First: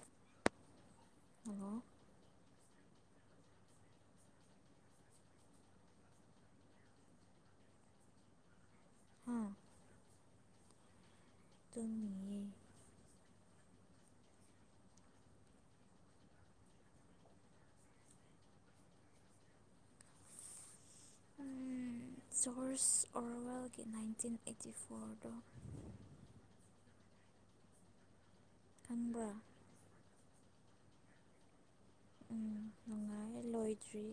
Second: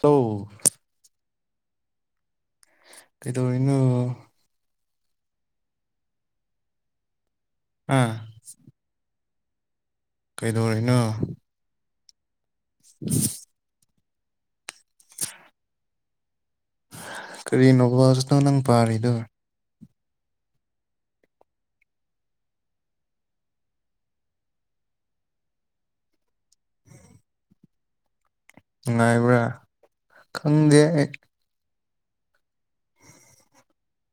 ꯍ ꯑꯂꯣ ꯀꯩꯗꯧ ꯏꯅ ꯑꯝ ꯍꯥꯝ ꯀꯩꯗꯧꯔꯦꯅ ꯇꯝ ꯃꯤꯌꯦ [inaudible] ꯀꯔꯤꯅꯣꯕꯥꯁꯅꯣ ꯅꯪ ꯄꯥꯔꯤꯗꯣ [inaudible] ꯖꯣꯔꯁ ꯑꯣꯔꯋꯦꯜꯒꯤ ꯅꯥꯏꯟꯇꯤꯟ ꯑꯩꯠꯇꯤ ꯐꯣꯔꯗꯣ ꯈꯪꯕ꯭ꯔꯥ ꯅꯨꯡꯉꯥꯏꯕ꯭ꯔꯥ ꯈꯪꯗꯦ ꯑꯩ ꯎꯝ ꯅꯨꯡꯉꯥꯏ ꯂꯣꯏꯗ꯭ꯔꯤ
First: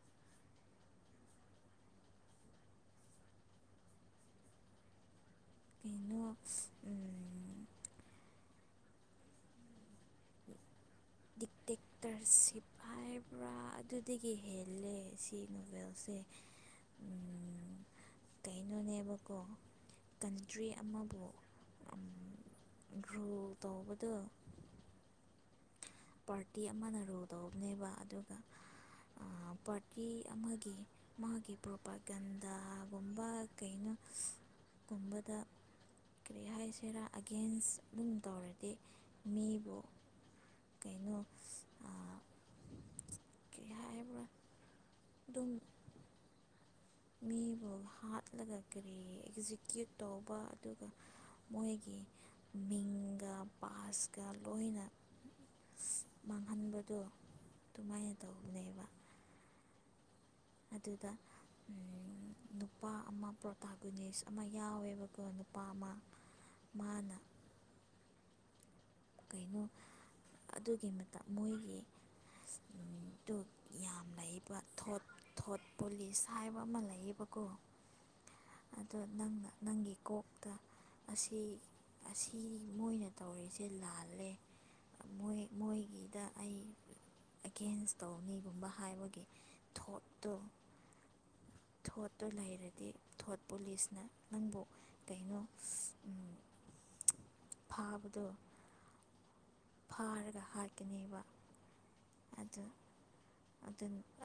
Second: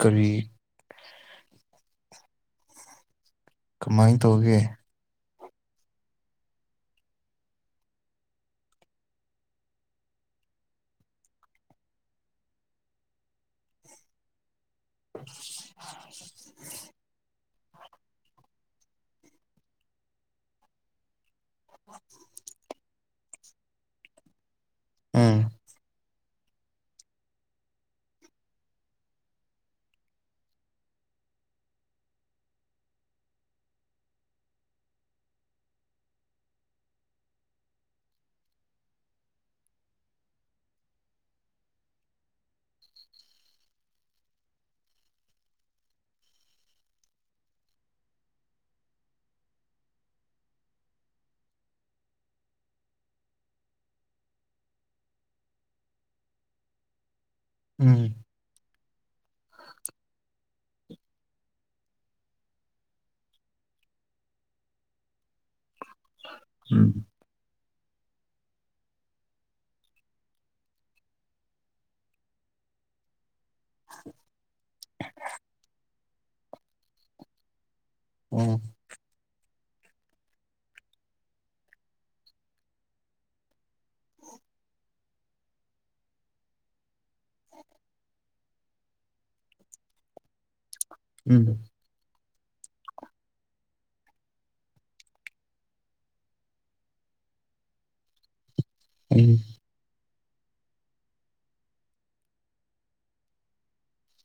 ꯀꯕꯤ ꯀꯃꯥꯏꯅ ꯇꯧꯒꯦ ꯑꯩꯅꯣ ꯗꯤꯛꯇꯦꯛꯇꯔ ꯁꯤꯄ ꯍꯥꯏꯕ꯭ꯔꯥ ꯑꯗꯨꯗꯒꯤ ꯍꯦꯟꯅ ꯂꯦ ꯁꯤ ꯅꯣꯕꯦꯜꯁꯦ ꯀꯩꯅꯣꯅꯦꯕꯀꯣ ꯀꯟꯇ꯭ꯔꯤ ꯑꯃꯕꯨ ꯔꯨ ꯇꯧꯕꯗꯣ ꯎꯝ ꯄꯥꯔꯇꯤ ꯑꯃꯅ ꯔꯣꯜ ꯇꯧꯕꯅꯦꯕ ꯑꯗꯨꯒ ꯄꯥꯔꯇꯤ ꯑꯃꯒꯤ ꯃꯥꯒꯤ ꯄ꯭ꯔꯣꯄꯥꯒꯟꯙꯒꯨꯝꯕ ꯀꯩꯅꯣ [inaudible] ꯀꯨꯝꯕꯗ ꯀꯔꯤ ꯍꯥꯏꯁꯤꯔꯥ ꯑꯒꯦꯟꯁ ꯑꯗꯨꯨꯝ ꯇꯧꯔꯗꯤ ꯃꯤꯕꯨ ꯀꯩꯅꯣ ꯇꯕ ꯑꯗꯨꯝ ꯃꯤꯕꯨ ꯍꯥꯠꯂꯒ ꯀꯔꯤ ꯑꯦꯛꯖꯤꯀ꯭ꯌꯨꯠ ꯇꯧꯕ ꯑꯗꯨꯒ ꯃꯣꯏꯒꯤ ꯃꯤꯡꯒ ꯄꯕꯥꯥꯁꯀ ꯂꯣꯏꯅ ꯃꯥꯡꯍꯟꯕꯗꯣ ꯎꯝ ꯑꯗꯨꯃꯥꯏꯅ ꯇꯧꯅꯦꯕ [inaudible] ꯑꯗꯨꯗ ꯅꯨꯄꯥ ꯑꯃ ꯄ꯭ꯔꯣꯇꯥꯒꯨꯅꯦꯁ ꯑꯃ ꯌꯥꯎꯋꯦꯕꯀꯣ ꯅꯨꯄꯥ ꯑꯃ ꯎꯝ ꯃꯥꯅ ꯀꯩꯅꯣ ꯑꯗꯨꯒꯤ ꯃꯣꯏꯒꯤ ꯌꯥꯝ ꯂꯩꯕ ꯊꯣꯠ ꯊꯣꯠ ꯄꯨꯣꯂꯤꯁ ꯍꯥꯏꯕ ꯑꯃ ꯂꯩꯌꯦꯕꯀꯣ ꯑꯗꯣ ꯅꯪꯅ ꯅꯪꯒꯤ ꯀꯣꯛꯇ ꯑꯁꯤ ꯑꯁꯤ ꯃꯣꯏꯅ ꯇꯧꯔꯤꯁꯦ ꯎ ꯑꯩꯒꯤꯗ ꯑꯩ ꯑꯦꯒꯦꯟꯁ ꯇꯧ ꯃꯤꯒꯨꯝꯕ ꯍꯥꯏꯕꯒꯤ ꯊꯣꯠꯇꯨ ꯎꯝ ꯊꯣꯠꯇꯨ ꯂꯩꯔꯗꯤ ꯊꯣꯠ ꯄꯨꯂꯤꯁꯅ ꯅꯪꯕꯨ ꯀꯩꯅꯣ [inaudible] ꯐꯚꯥꯞꯗ ꯎꯝ ꯐꯥꯔꯒ ꯍꯥꯠꯀꯅꯦꯕ ꯑꯗꯨ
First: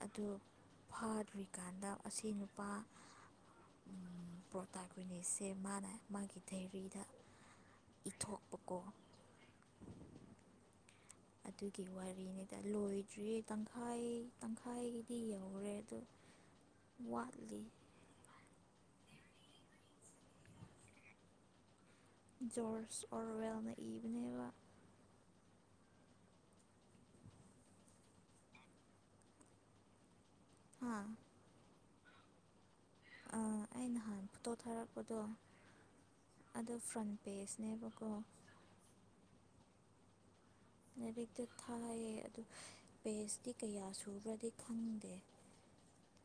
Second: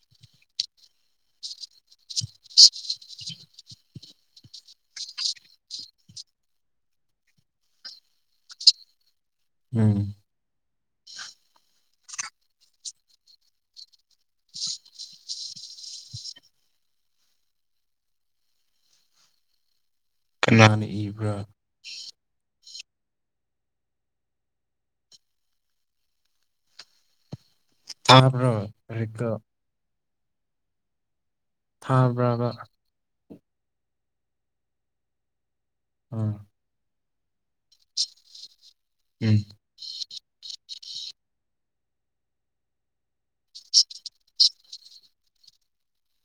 ꯑꯗꯨ ꯐꯥꯗ꯭ꯔꯤꯀꯥꯟꯗ ꯑꯁꯤ ꯅꯨꯄꯥ ꯄ꯭ꯔꯣꯇꯥꯛ ꯅꯦꯁꯦ ꯃꯥꯅ ꯃꯥꯒꯤ ꯗꯥꯦꯔꯤꯗ ꯏꯇꯞꯄꯀ ꯎꯝ ꯑꯗꯨꯒꯤ ꯋꯥꯔꯤꯅꯤꯗ ꯂꯣꯏꯗ꯭ꯔꯤꯌꯦ ꯇꯪꯈꯥꯏ ꯇꯪꯈꯥꯏꯒꯤꯗꯤ ꯌꯧꯔꯦ ꯑꯗꯣ ꯋꯥꯠꯂꯤ ꯀꯅꯥꯅ ꯏꯕ꯭ꯔꯥ ꯖꯣꯔꯁ ꯑꯣꯔꯋꯦꯜꯅ ꯏꯕꯅꯦꯕ ꯇ꯭ꯔꯣꯔꯤꯒ ꯍꯥꯥ ꯊꯥꯕ꯭ꯔꯥꯕ꯭ꯔꯥ ꯑꯩ ꯅꯍꯥꯟ ꯐꯣ ꯇꯣ ꯊꯥꯔꯛꯄꯗꯣ ꯎꯝ ꯑꯗꯨꯣ ꯐ꯭ꯔꯟ ꯄꯦꯁꯅꯦꯕꯀꯣ ꯎꯝ ꯂꯥꯏꯔꯤꯛꯇ ꯊꯥꯏꯌꯦ ꯑꯗꯨ ꯄꯦꯁꯇꯤ ꯀꯌꯥ ꯁꯨꯨꯔ꯭ꯔꯗꯤ ꯈꯪꯗꯦ [inaudible]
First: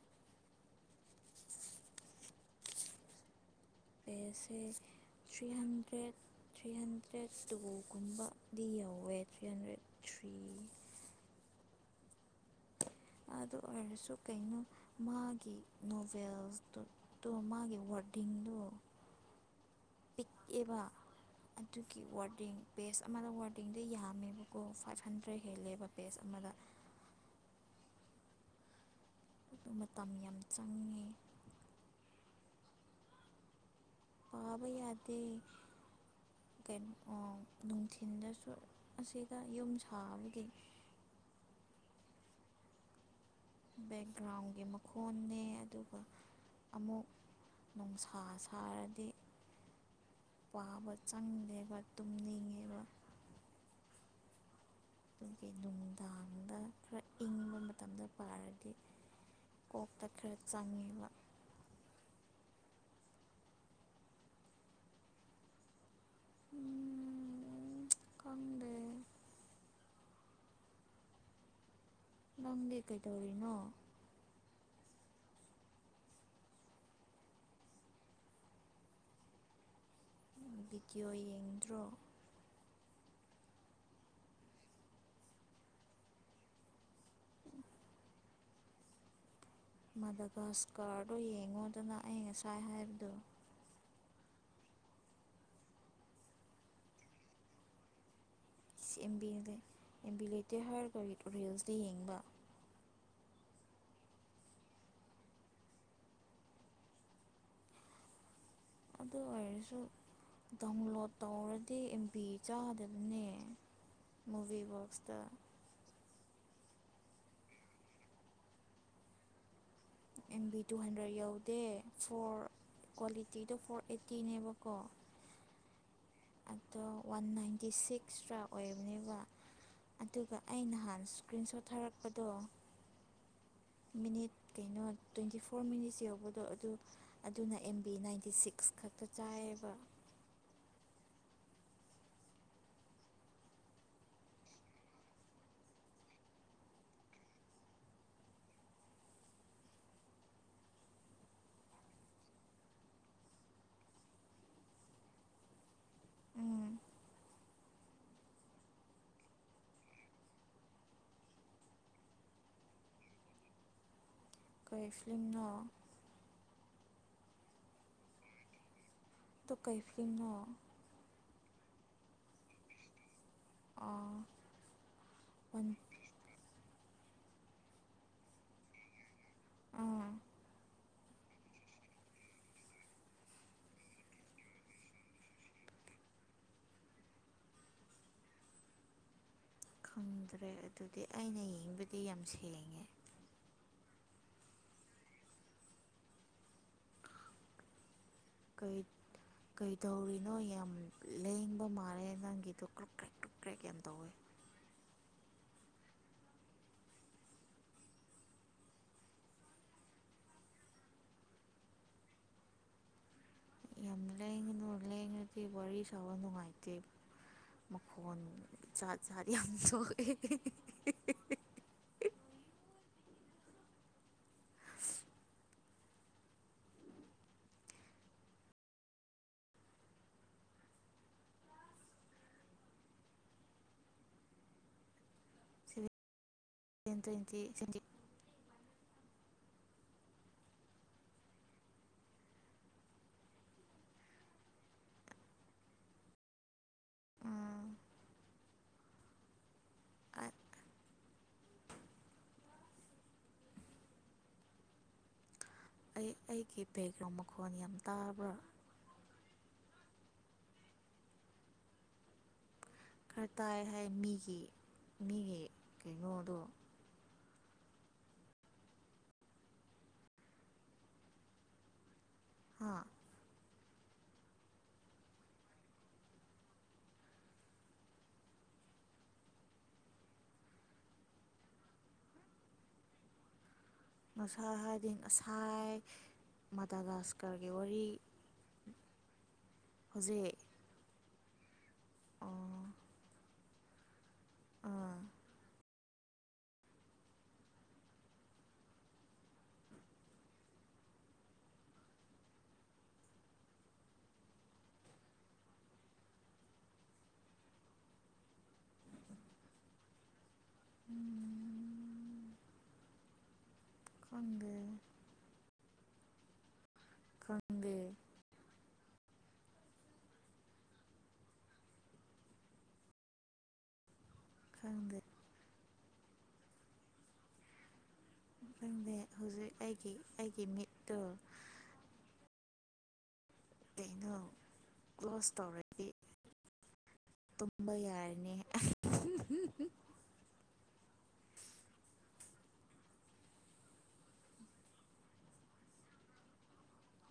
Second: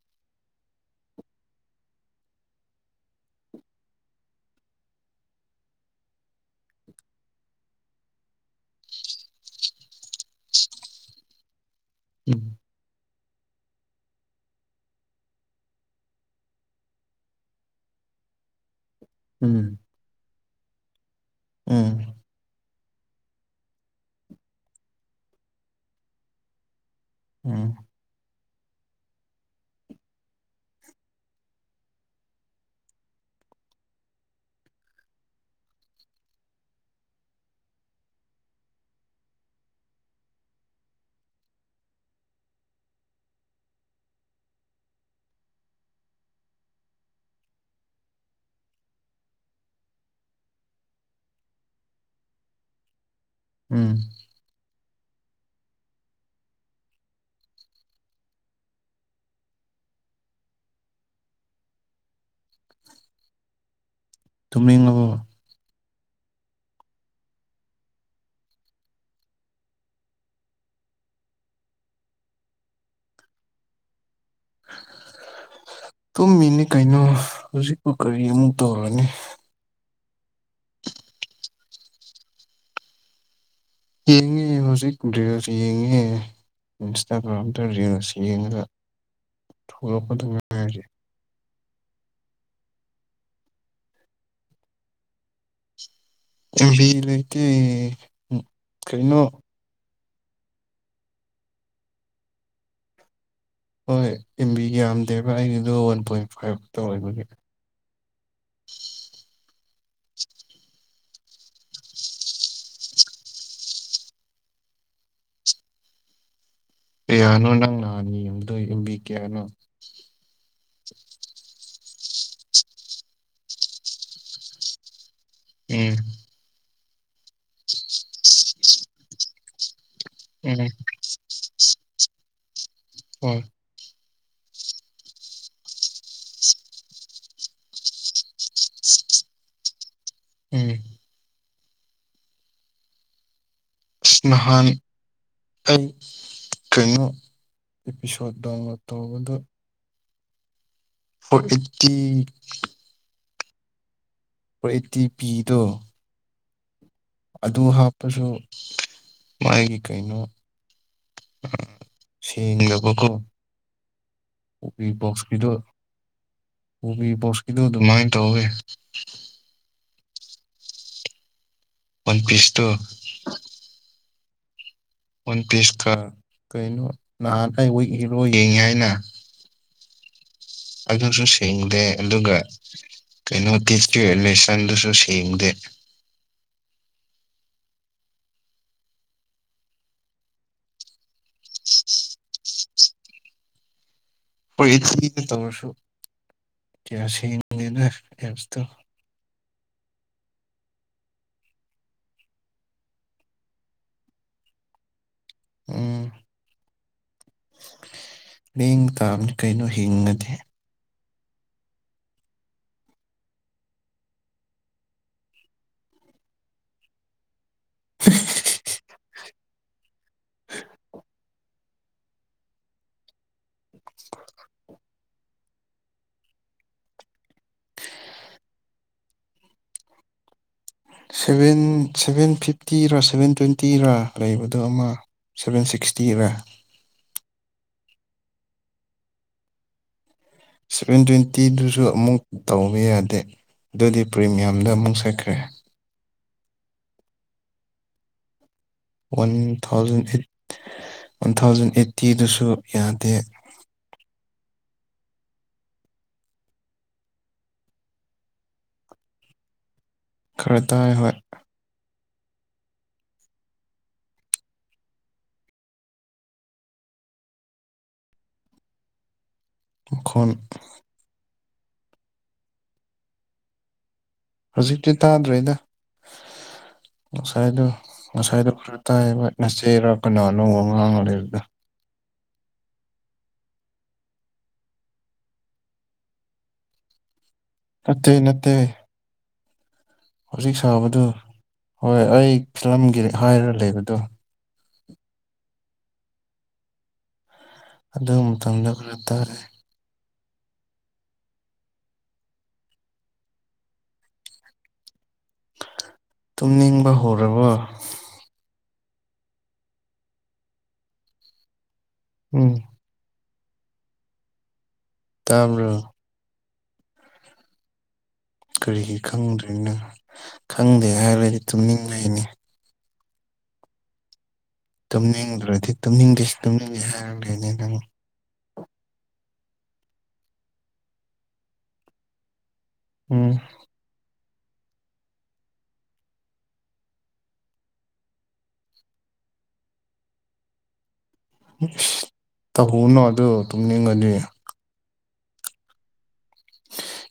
[inaudible] ꯁꯦ ꯊ꯭ꯔꯤ ꯍꯟꯗ꯭ꯔꯦꯠ ꯊ꯭ꯔꯤ ꯍꯟꯗ꯭ꯔꯦꯠ ꯇꯨꯒꯨꯝꯕꯗꯤ ꯌꯧꯋꯦ ꯊ꯭ꯔꯤ ꯍꯟꯗ꯭ꯔꯦꯠ ꯊ꯭ꯔꯤ [inaudible] ꯎꯝ ꯑꯗꯨ ꯑꯣꯏꯔꯁꯨ ꯀꯩꯅꯣ ꯃꯥꯒꯤ ꯅꯣꯚꯦꯜꯇꯣ ꯃꯥꯒꯤ ꯋꯥꯔ ꯑꯔꯇꯤꯡꯗ ꯎꯝ ꯄꯤꯛꯑꯕ ꯎꯝ ꯑꯗꯨꯒꯤ ꯋꯥꯔꯗꯤꯡ ꯄꯦꯖ ꯑꯃꯗ ꯋꯥꯔꯗꯤꯡꯗꯤ ꯌꯥꯝꯃꯦꯕꯀꯣ ꯐꯥꯏꯚ ꯍꯟꯗ꯭ꯔꯦꯗ ꯍꯦꯜꯂꯦꯕ ꯄꯦꯖ ꯑꯃꯗ ꯎꯝ ꯑꯗꯨ ꯃꯇꯝ ꯌꯥꯝ ꯆꯪꯉꯤ ꯄꯥꯕꯩ ꯌꯥꯗ ꯀꯩꯅꯣ ꯅꯨꯡꯊꯤꯜꯗꯁꯨ ꯑꯁꯤꯒ ꯌꯨꯝ ꯁꯥꯕꯒꯤ [inaudible] ꯕꯦꯛꯒ꯭ꯔꯥꯎꯟꯒꯤ ꯃꯈꯣꯟꯅꯦ ꯑꯗꯨꯒ ꯑꯃꯨꯛ ꯅꯨꯡꯁꯥ ꯁꯥꯔꯗꯤ ꯄꯥꯕ ꯆꯪꯗꯦꯕ ꯇꯨꯝꯅꯤꯡꯉꯦꯕ ꯎꯝ ꯑꯗꯨꯒꯤ ꯅꯨꯡꯗꯥꯡꯗ ꯈꯔ ꯏꯪꯕ ꯃꯇꯝꯗ ꯄꯥꯔꯗꯤ ꯀꯐ ꯇ ꯈꯔ ꯆꯥꯃꯤꯕ ꯇꯨꯝꯅꯤꯡꯉꯥꯕꯣ ꯎꯝ ꯈꯪꯗꯦ ꯅꯪꯗꯤ ꯀꯩꯗꯧꯔꯤꯅꯣ [inaudible] [unintelligible] ꯇꯨꯝꯃꯤꯅꯤ ꯀꯩꯅꯣ ꯍꯧ ꯖꯤꯛꯄꯨ ꯀꯔꯤ ꯑꯃꯨꯛ ꯇꯧꯔꯅꯤ ꯚꯤꯗꯤꯑꯣ ꯌꯦꯡꯗ꯭ꯔꯣ ꯌꯦꯡꯉꯦ ꯍꯧꯖꯤꯛ ꯔꯤꯜꯁ ꯌꯦꯡꯉꯦ ꯏꯟꯁꯇꯥꯒ꯭ꯔꯥꯝꯗ ꯔ ꯔꯤꯜꯁ ꯌꯦꯡꯉꯒ ꯊꯣꯛꯂꯛꯄꯗ ꯃꯥꯗꯒꯁ ꯉꯥꯏꯔꯤ ꯀꯥꯔꯗꯣ ꯌꯦꯡꯉꯣꯗꯅ ꯑꯩ ꯉꯁꯥꯏ ꯍꯥꯏꯕꯗꯣ ꯕꯤ ꯂꯩ [inaudible] ꯁꯤ ꯑꯦꯝ ꯕꯤ ꯑꯦꯝ ꯕꯤ ꯂꯩꯇꯦ ꯍꯥꯏꯔꯒ ꯔꯤꯜꯁꯇ ꯌꯦꯡꯕ ꯍꯣꯏ ꯏꯦꯝꯕꯤ ꯌꯥꯝꯗꯦꯕ ꯑꯩꯒꯤꯗꯣ ꯋꯥꯟ ꯄꯣꯏꯟ ꯐꯥꯏꯚ ꯈꯇ ꯑꯣꯏꯕꯒꯤ ꯑꯗꯨ ꯑꯣꯏꯔꯁꯨ ꯗꯗꯥꯎꯟꯂꯣꯗ ꯇꯧꯔꯗꯤ ꯑꯦꯝꯕꯤ ꯆꯥꯗꯕꯅꯦ ꯃꯨꯚꯤꯕꯣꯛꯁꯇ ꯀꯌꯥꯅꯣ ꯅꯪ ꯅꯍꯥꯟꯅꯤ ꯌꯨꯝꯗ ꯌꯨꯝꯕꯤ ꯀꯌꯥꯅꯣ ꯑꯦꯝ ꯕꯤ ꯇꯨ ꯍꯟꯗ꯭ꯔꯦꯗ ꯌꯧꯗꯦ ꯐꯣꯔ ꯀ꯭ꯋꯥꯂꯤꯇꯤꯗꯣ ꯐꯣꯔ ꯑꯦꯠꯇꯤꯅꯦꯕꯀꯣ ꯎꯝ ꯑꯗꯣ ꯋꯥꯟ ꯅꯥꯏꯟꯇꯤ ꯁꯤꯛꯁꯇ꯭ꯔꯥ ꯑꯣꯏꯕꯅꯦꯕ ꯑꯗꯨꯒ ꯎꯝ ꯑꯩ ꯅꯍꯥꯟ ꯏꯁꯀ꯭ꯔꯤꯟ ꯁꯣꯠ ꯊꯥꯔꯛꯄꯗꯣ ꯍꯣꯏ ꯃꯤꯅꯤꯠ ꯀꯩꯅꯣ ꯇ꯭ꯋꯦꯟꯇꯤ ꯐꯣꯔ ꯃꯤꯅꯤꯠꯁ ꯌꯧꯕꯗꯣ ꯑꯗꯨ ꯑꯗꯨꯅ ꯑꯦꯝ ꯕꯤ ꯅꯥꯏꯟꯇꯤ ꯁꯤꯛꯁ ꯈꯛ ꯆꯥꯏꯕ ꯎꯝ ꯏꯁꯅꯍꯥꯟ ꯑꯩ ꯀꯩꯅꯣ ꯑꯦꯄꯤꯁꯣꯠ ꯗꯥꯎꯟꯂꯣꯠ ꯇꯧꯕꯗ ꯐꯣꯔ ꯑꯩꯠꯇꯤ ꯄ ꯇꯤ ꯄꯤꯗꯣ ꯎꯝ ꯑꯗꯨ ꯍꯥꯞꯄꯁꯨ ꯃꯥꯒꯤ ꯀꯩꯅꯣ ꯁꯦꯡꯂꯕꯒꯨꯝ ꯀꯕꯤ ꯀꯩ ꯐꯤꯂꯝꯅꯣ ꯄꯁꯀꯤꯗꯣ ꯀꯕꯤ ꯄꯣꯛꯁꯀꯤꯗ ꯑꯗꯨꯃꯥꯏ ꯇꯧ ꯇ ꯀꯩꯐꯅꯣ ꯄꯟꯆꯤꯁ ꯇ ꯑꯥ ꯑꯣꯟ ꯋꯥꯟ ꯄꯤꯁꯀ ꯀꯩꯅꯣ ꯅꯍꯥꯟꯗ ꯑꯩ ꯋꯤꯛ ꯏꯔꯣ ꯌꯦꯡꯉꯤ ꯍꯥꯏꯅ ꯑꯥ ꯑꯗꯨꯁꯨ ꯁꯦꯡꯗꯦ ꯀꯩꯅꯣ ꯇꯗꯤꯁꯇꯀꯤ ꯔꯤꯂꯦꯁꯟꯗꯨꯁꯨ ꯁꯦꯡꯗꯦ ꯈꯪꯗ꯭ꯔꯦ ꯑꯗꯨꯗꯤ ꯑꯩꯅ ꯌꯦꯡꯕꯗꯤ ꯌꯥꯝ ꯁꯦꯡꯉꯦ ꯍꯣꯏ ꯇꯧꯔꯁꯨ ꯀꯌꯥ ꯁꯦꯡꯉꯦꯅ ꯀꯩ ꯇꯧꯔꯤ ꯅꯣꯏ ꯌꯥꯝ ꯂꯦꯡꯕ ꯃꯥꯜꯂꯦ ꯅꯪꯒꯤꯗꯣ ꯀ꯭ꯔꯛ ꯀ꯭ꯔꯦꯛ ꯀ꯭ꯔꯛ ꯀ꯭ꯔꯦꯛ ꯌꯥꯝ ꯇꯧꯋꯦ ꯎꯝ ꯂꯦꯡ ꯇꯥꯝꯅꯤ ꯀꯩꯅꯣ ꯍꯤꯡꯉꯗꯦ ꯌꯥꯝ ꯂꯩ ꯂꯦꯉꯗꯤ ꯋꯥꯔꯤ ꯁꯥꯟꯅꯕ ꯅꯨꯡꯉꯥꯏꯇꯦ [unintelligible] ꯆꯔꯤ ꯌꯥꯝꯁꯨ ꯁꯦꯚꯦꯟ ꯁꯦꯚꯦꯟ ꯐꯤꯐꯇꯤꯔꯥ ꯁꯚꯦꯟ ꯇ꯭ꯋꯦꯟꯇꯤꯔꯥ ꯂꯩꯕꯗꯣ ꯑꯃ ꯁꯚꯦꯟ ꯁꯤꯛꯁꯇꯤ ꯑꯣꯏꯅ ꯇꯌꯦꯟꯇꯤ ꯁꯖꯤ ꯁꯚꯦꯟ ꯇ꯭ꯋꯦꯟꯇꯤꯗꯨꯁꯨ ꯑꯃꯨꯛ ꯇꯧꯕ ꯌꯥꯗꯦ ꯑꯗꯨꯗꯤ ꯄ꯭ꯔꯤꯃꯤꯌꯝꯗ ꯑꯃꯨꯛ ꯁꯠꯈ꯭ꯔꯦ ꯎꯝ one thousand eight one thousand ꯑꯦꯠꯇꯤꯗꯨꯁꯨ ꯌꯥꯗꯦ ꯑꯩ ꯑꯩꯒꯤ ꯕꯦꯛꯒ꯭ꯔꯥꯎꯟ ꯃꯈꯣꯟ ꯌꯥꯝ ꯇꯥꯕ꯭ꯔꯥ ꯈꯔꯗꯥꯥꯏ ꯍꯣꯏ ꯈꯔ ꯇꯥꯏ ꯍꯥꯏ ꯃꯤꯒꯤ ꯃꯤꯒꯤ ꯀꯩꯅꯣꯗꯣ ꯈ ꯍꯥ ꯍꯧꯖꯤꯛꯇꯤ ꯇꯥꯗ꯭ꯔꯦꯗ ꯉꯁꯥꯏꯗꯣ ꯉꯁꯥꯏꯗꯣ ꯈꯔ ꯇꯥꯏꯕ ꯅꯆꯦꯔ ꯀꯅ ꯑꯅꯧꯕ ꯉꯥꯡꯉꯕꯗ ꯅꯁꯥ ꯍꯥꯏꯗꯤꯡ ꯉꯁꯥꯏ ꯃꯗꯥꯗꯥꯁ ꯀꯔꯒꯤ ꯋꯥꯔꯤ ꯅꯠꯇꯦ ꯅꯠꯇꯦ ꯍꯧꯖꯤꯛ ꯁꯥꯕꯗꯨ ꯍꯣꯏ ꯑꯩ ꯑꯣ ꯐꯤꯂꯝꯒꯤ ꯍꯥꯏꯔ ꯂꯩꯕꯗꯣ ꯑꯥ ꯑꯗꯨ ꯃꯇꯨꯡꯗ ꯈꯔ ꯇꯥꯔꯦ ꯇꯨꯝꯅꯤꯡꯕ ꯍꯧꯔꯕꯣ ꯎꯝ ꯎꯝ ꯈꯪꯗ ꯇꯥꯃꯔꯨ ꯈꯪꯗꯦ ꯀꯔꯤꯒꯤ ꯈꯪꯗ꯭ꯣꯏꯅꯣ ꯈꯪꯗꯦ ꯍꯥꯏꯔꯗꯤ ꯇꯨꯝꯅꯤꯡ ꯂꯩꯅꯤ ꯈꯪꯗꯦ ꯇꯨꯝꯅꯤꯡꯗ꯭ꯔꯗꯤ ꯇꯨꯝꯅꯤꯡꯗꯦꯁꯨ ꯇꯨꯝꯅꯤꯡꯉꯦ ꯍꯥꯏꯔ ꯂꯩꯅꯦ ꯑꯗꯨꯪ ꯈꯪꯗ ꯍꯧꯖꯤꯛ ꯑꯩꯒꯤ ꯑꯩꯒꯤ ꯃꯤꯠꯇꯣ ꯎꯝ ꯀꯩꯅꯣ ꯀ꯭ꯂꯣꯁ ꯇꯧꯔꯗꯤ ꯇꯨꯝꯕ ꯌꯥꯔꯅꯤ ꯇꯧꯍꯨꯅꯨ ꯑꯗꯨ ꯇꯨꯝꯅꯤꯡꯉꯅꯤ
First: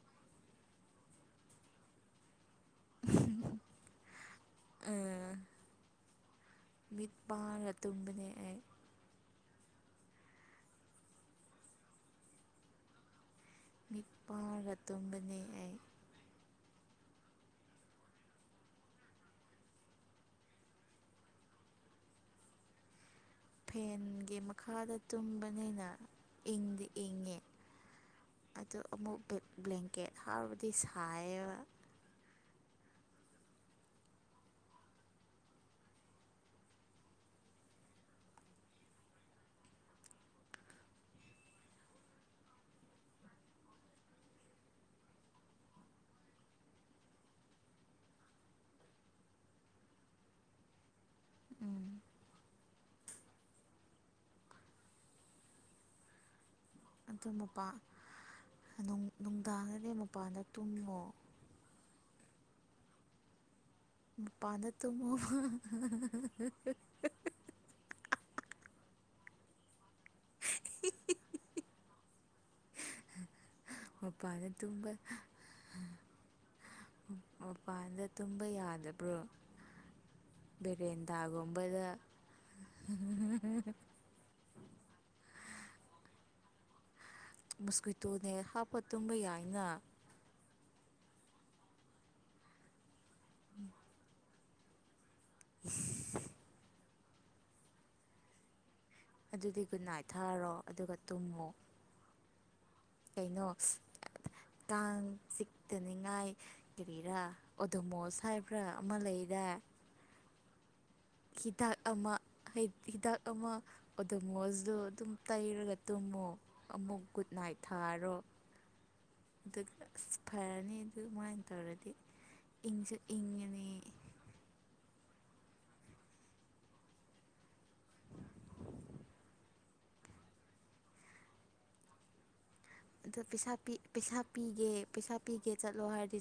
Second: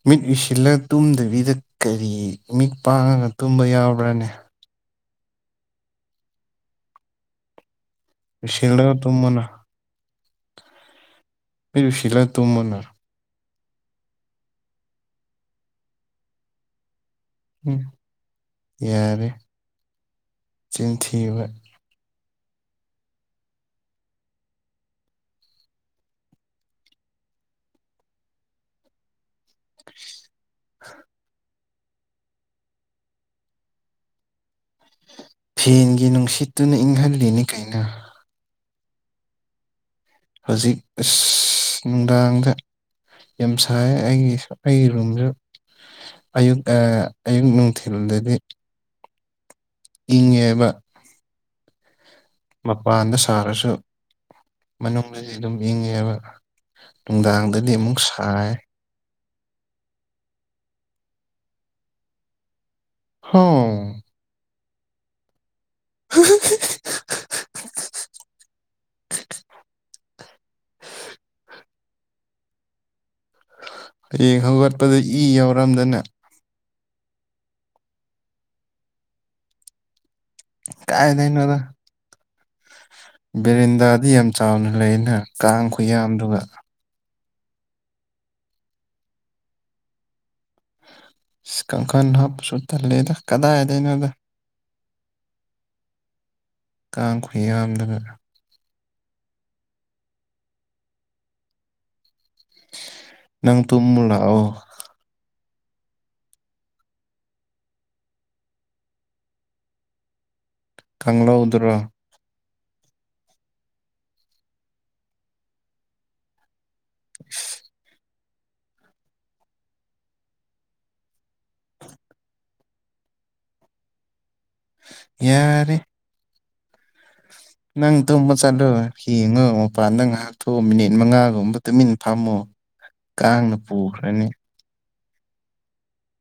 ꯃꯤꯠ ꯎꯨꯏꯁꯤꯜꯂꯒ ꯇꯨꯝꯗꯕꯤꯗ ꯀꯔꯤ ꯃꯤꯛ ꯄꯥꯡꯉꯒ ꯇꯨꯝꯕ ꯌꯥꯎꯕ꯭ꯔꯅꯤ ꯎ ꯃꯤꯠ ꯄꯥꯡꯂ ꯇꯨꯝꯃꯤ ꯁꯤꯜꯒ ꯇꯨꯃꯅ ꯃꯤꯔ ꯁꯤꯜꯂꯥ ꯇꯨꯝꯃꯅ ꯃꯤ ꯄ ꯔꯇꯣꯡꯒꯅꯤꯥꯏ ꯎꯝ ꯌꯥꯔꯦ ꯆꯤꯟꯊꯤꯕ ꯐꯦꯟꯒꯤ ꯃꯈꯥꯗ ꯇꯨꯝꯕꯅꯤꯅ ꯏꯪꯗꯤ ꯏꯪꯉꯦ ꯑ ꯑꯃꯨꯛ ꯕ꯭ꯂꯦꯡꯀꯦꯠ ꯍꯥꯎꯕꯗꯤ ꯁꯥꯏꯌꯦꯕ ꯐꯦꯟꯒꯤ ꯅꯨꯡꯁꯤꯠꯇꯨꯅ ꯏꯪꯍꯜꯂꯤꯅꯤ ꯀꯩꯅ ꯍꯧꯖꯤꯛ ꯑ ꯅꯨꯡꯗꯥꯡꯗ ꯌꯥꯝ ꯁꯥꯏ ꯑꯩꯒꯤ ꯑꯩꯒꯤ ꯔꯨꯝꯁꯨ ꯑꯌꯨꯛ ꯑꯌꯨꯛ ꯅꯨꯡꯊꯤꯜꯗꯗꯤ ꯏꯉꯦꯕ ꯎꯝ ꯃꯄꯥꯟꯗ ꯁꯥꯔꯁꯨ ꯃꯅꯨꯡꯗꯗꯤ ꯑꯗꯨꯝ ꯏꯪꯉꯦꯕ ꯑꯗꯨ ꯅꯨꯡꯗꯥꯡꯗꯗꯤ ꯃꯄꯥꯟ ꯑꯃꯨꯛ ꯁꯥꯏ ꯅꯨꯡꯗꯥꯡꯗꯗꯤ ꯃꯄꯥꯟꯗ ꯇꯨꯝꯃꯣ ꯍ ꯄꯅ ꯇ ꯃ ꯍ ꯍꯌꯦꯡ ꯃꯄꯥꯟꯗ ꯇꯨꯝꯕ ꯍꯧꯒꯠꯄꯗ ꯏ ꯌꯥꯎꯔꯝꯗꯅꯦ ꯃꯄꯥꯟꯗ ꯇꯨꯝꯕ ꯌꯥꯗꯕ꯭ꯔꯣ ꯕꯦꯔꯦꯟꯗꯥꯒꯨꯝꯕꯗ ꯕꯦꯔꯤꯟꯗꯥꯗꯤ ꯌꯥꯝ ꯆꯥꯎꯅ ꯂꯩꯅ ꯀꯥꯡ ꯈꯨꯌꯥꯗꯨ ꯃꯣꯁꯀ꯭ꯋꯇꯣꯅꯦ ꯍꯥꯞꯄ ꯇꯨꯝꯕ ꯌꯥꯏꯅ ꯀꯥꯡꯈꯜ ꯍꯥꯞꯄꯁꯨ ꯇꯜꯂꯦꯗ ꯀꯗꯥꯏꯗꯩꯅꯣꯗ [inaudible] ꯀꯥꯡꯈꯨꯏ ꯌꯥꯝꯗꯕꯅ ꯑꯗꯨꯗꯤ ꯟ ꯅꯥꯏꯊꯥꯔꯣ ꯑꯗꯨꯒ ꯇꯨꯝꯃꯨ ꯀꯩꯅꯣ ꯅꯪ ꯇꯨꯝꯃꯨ ꯂꯥꯛꯑꯣ ꯇꯥꯡ ꯇꯅꯤꯡꯉꯥꯏ ꯀꯔꯤꯔꯥ ꯑꯣꯗꯃꯣꯁ ꯍꯥꯏꯕ꯭ꯔꯥ ꯑꯃ ꯂꯩꯔꯦ ꯍꯤꯗꯥꯛ ꯀꯥꯡꯂꯧꯗꯨꯔꯣ ꯑꯃ ꯍꯤꯗꯥꯛ ꯑꯃ ꯑꯣꯗꯃꯣꯖꯗꯣ ꯑꯗꯨꯝ ꯇꯩꯔꯒ ꯇꯨꯝꯃꯣ ꯑꯃꯨꯛ ꯒꯨꯗ ꯅꯥꯏꯠ ꯊꯥꯔꯣ ꯎ ꯑꯗꯨꯒ ꯑꯁ ꯐꯔꯅꯤ ꯑꯗꯨꯃꯥꯏꯅ ꯇꯧꯔꯗꯤ ꯁꯨ ꯃꯅꯤ ꯌꯥꯉꯔꯦ ꯅꯪ ꯇꯨꯝꯕ ꯆꯠꯂꯣ ꯌꯦꯡꯉꯣ ꯃꯄꯥꯟ ꯅꯪ ꯉꯥꯏꯍꯥꯛꯇꯣꯛꯑꯣ ꯃꯤꯅꯤꯠ ꯃꯉꯥꯒꯨꯝꯕ ꯇꯨꯃꯤꯟꯅ ꯐꯝꯃꯣ ꯑꯗ ꯄꯩꯁꯥ ꯀꯥꯡꯅ ꯄꯩꯁꯥ ꯄꯨꯈ꯭ꯔꯅꯤ ꯄꯤꯒꯦ ꯄꯩꯁꯥ ꯄꯤꯒꯦ ꯆꯠꯂꯣ ꯍꯥꯏꯔꯗꯤ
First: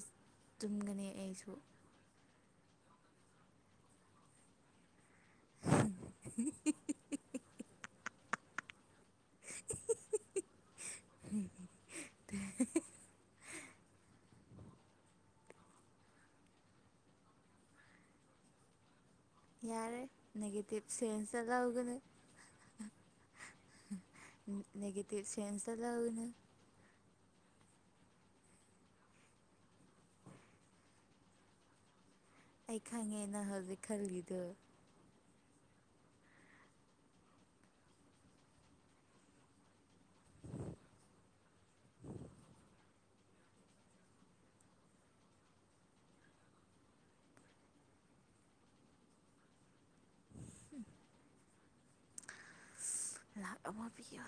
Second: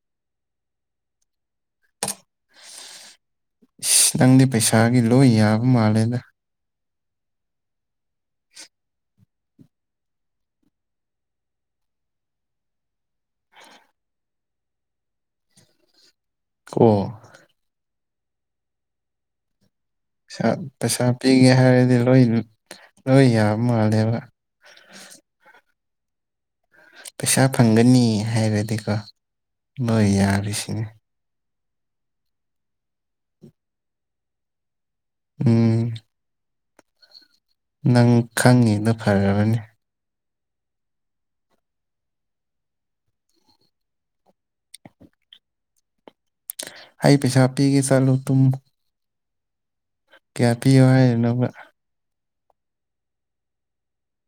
ꯆꯨꯝꯒꯅꯤ ꯑꯩꯁꯨ ꯏꯁ ꯅꯪꯗꯤ ꯄꯩꯁꯥꯒꯤ ꯂꯣꯏ ꯌꯥꯕ ꯃꯥꯜꯂꯦꯗ ꯇ ꯑꯣ ꯌꯥꯔꯦ ꯄꯩꯁꯥ ꯅꯦꯒꯦꯇꯤꯞ ꯄꯩꯁꯥ ꯄꯤꯒꯦ ꯁꯦꯟꯁꯇ ꯂꯧꯒꯅꯨ ꯍꯥꯏꯔꯗꯤ ꯂꯣꯏ ꯂꯣꯏ ꯌꯥꯕ ꯃꯥꯜꯂꯦꯕ ꯅꯦꯒꯇ ꯁꯦꯟꯁ ꯑꯂꯎꯅꯦ ꯄꯩꯁꯥ ꯐꯪꯒꯅꯤ ꯍꯥꯏꯔꯗꯤꯀꯣ ꯂꯣꯏ ꯌꯥꯔꯤꯁꯤꯅꯦ ꯑꯩ ꯈꯪꯉꯦꯅ ꯍꯧꯖꯤꯛ ꯈꯜꯂꯤꯗ ꯎꯝ ꯅꯪ ꯈꯪꯉꯦꯅ ꯐꯔꯕꯅꯤ ꯑꯩ ꯄꯩꯁꯥ ꯄꯤꯒꯦ ꯆꯜꯂꯨ ꯇꯨꯝ ꯀꯌꯥ ꯄꯤꯌꯣ ꯍꯥꯏꯔꯤ ꯅꯪꯅ ꯂꯥꯛ ꯑꯃ ꯄꯌꯥ